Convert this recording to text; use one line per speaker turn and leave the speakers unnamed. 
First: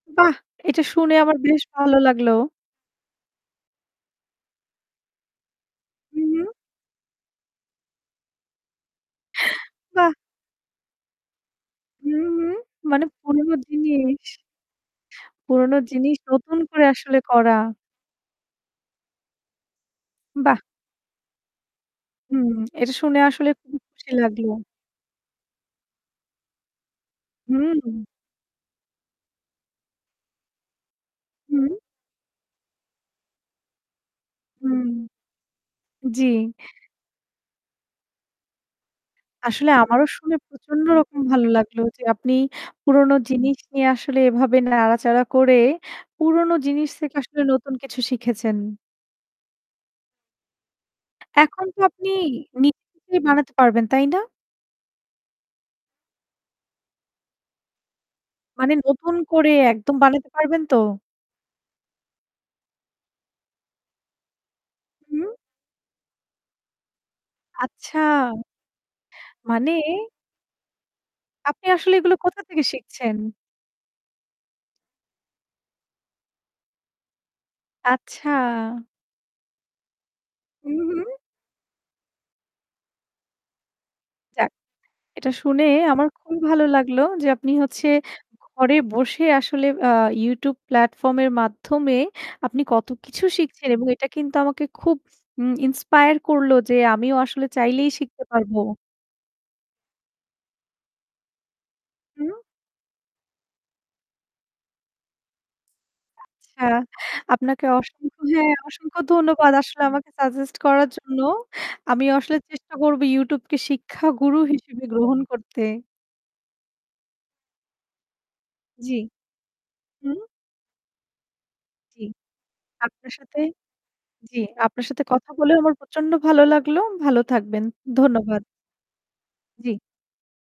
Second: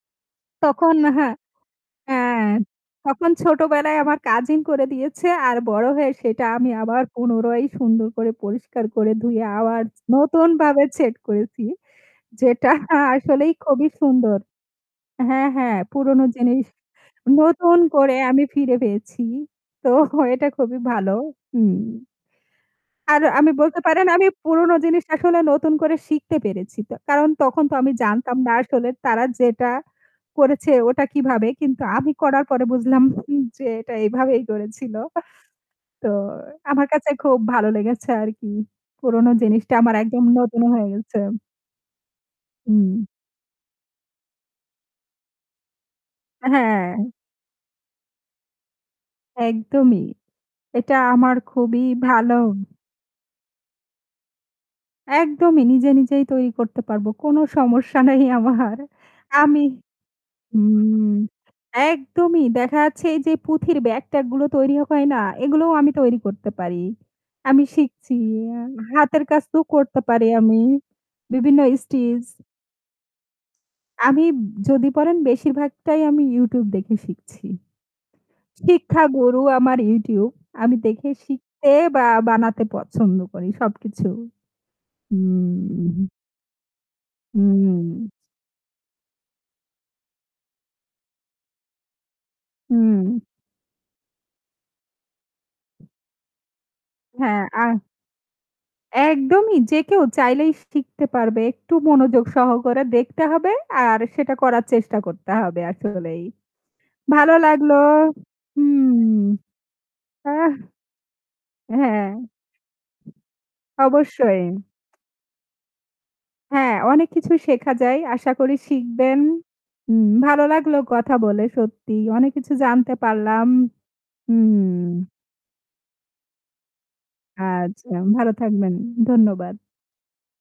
বাহ! এটা
তখন
শুনে
হ্যাঁ,
আমার বেশ ভালো লাগলো।
হ্যাঁ তখন ছোটবেলায় আমার কাজিন করে দিয়েছে আর বড় হয়ে সেটা
উহু।
আমি আবার পুনরায় সুন্দর করে পরিষ্কার করে ধুয়ে আবার
বাহ!
নতুনভাবে সেট করেছি।
হুম, হুম
যেটা আ
মানে
আসলেই
পুরোনো
খুবই
জিনিস।
সুন্দর হ্যাঁ,
পুরনো
হ্যাঁ
জিনিস
পুরোনো
নতুন
জিনিস
করে আসলে করা।
নতুন করে আমি ফিরে পেয়েছি। তো এটা
বাহ!
খুবই ভালো হুম
হুম, এটা শুনে
আর
আসলে
আমি
খুব
বলতে পারেন
খুশি
আমি
লাগলো।
পুরনো জিনিসটা আসলে নতুন করে শিখতে পেরেছি। তো কারণ তখন তো আমি
হুম।
জানতাম না আসলে তারা যেটা করেছে ওটা কিভাবে
হু।
কিন্তু আমি করার পরে বুঝলাম হুম যে এটা এভাবেই
হুম,
করেছিল। তো
জ্বি।
আমার কাছে খুব ভালো লেগেছে আরকি। পুরোনো
আসলে
জিনিসটা আমার
আমারও
একদম
শুনে
নতুন
প্রচন্ড
হয়ে গেছে।
রকম ভালো লাগলো যে আপনি
হুম।
পুরনো জিনিস নিয়ে আসলে এভাবে নাড়াচাড়া করে পুরনো জিনিস
হ্যাঁ।
থেকে আসলে নতুন কিছু শিখেছেন।
একদমই। এটা আমার
এখন তো
খুবই
আপনি
ভাল।
নি [unintelligible] বানাতে পারবেন, তাই না?
একদমই নিজে, নিজেই তৈরি করতে পারব। কোন সমস্যা নাই
মানে
আমার।
নতুন করে
আমি
একদম বানাতে পারবেন তো?
হুম একদমই দেখা যাচ্ছে এইযে পুঁথির ব্যাগ-ট্যাগ গুলো তৈরি হয় না?
হুম।
এগুলোও আমি তৈরি করতে পারি। আমি
আচ্ছা!
শিখছি। হাতের কাজ তো
মানে?
করতে পারি আমি। বিভিন্ন
আপনি আসলে এগুলো
স্টিচ।
কোথা থেকে শিখছেন?
আমি যদি পরেন বেশির ভাগটাই আমি YouTube দেখে শিখছি।
আচ্ছা।
শিক্ষা গরু আমার YouTube।
হু,
আমি দেখে
হু।
শিখতে বা বানাতে পছন্দ করি সবকিছু।
যাক, এটা শুনে
হুম।
আমার খুবই ভালো লাগলো যে আপনি হচ্ছে
হুম।
ঘরে বসে আসলে আ YouTube প্লাটফর্ম এর মাধ্যমে আপনি কত
হুম।
কিছু শিখছেন এবং এটা কিন্তু আমাকে খুব উম ইন্সপায়ার করলো যে আমিও
হ্যাঁ
আসলে
আর
চাইলেই শিখতে পারবো।
একদমই যে কেউ চাইলেই শিখতে পারবে। একটু মনোযোগ
হু।
সহকারে দেখতে হবে আর সেটা করার চেষ্টা করতে হবে আসলেই।
আচ্ছা,
ভালো
আপনাকে
লাগল।
অসংখ্য হ্যাঁ, অসংখ্য
হুম,
ধন্যবাদ। আসলে আমাকে
আহ!
সাজেস্ট করার জন্য।
হ্যাঁ।
আমিও আসলে চেষ্টা করব YouTube কে শিক্ষাগুরু
অবশ্যই।
হিসেবে গ্রহণ করতে।
হ্যাঁ অনেক কিছু শেখা যায়। আশা করি
জ্বি,
শিখবেন। হুম
হু।
ভালো লাগল কথা বলে সত্যিই
জ্বি
অনেক কিছু জানতে
আপনার সাথে
পারলাম।
জ্বি
হুম।
আপনার সাথে কথা বলেও আমার প্রচন্ড ভালো লাগলো। ভালো থাকবেন।
আচ্ছা ভালো
ধন্যবাদ।
থাকবেন। ধন্যবাদ।
জ্বী।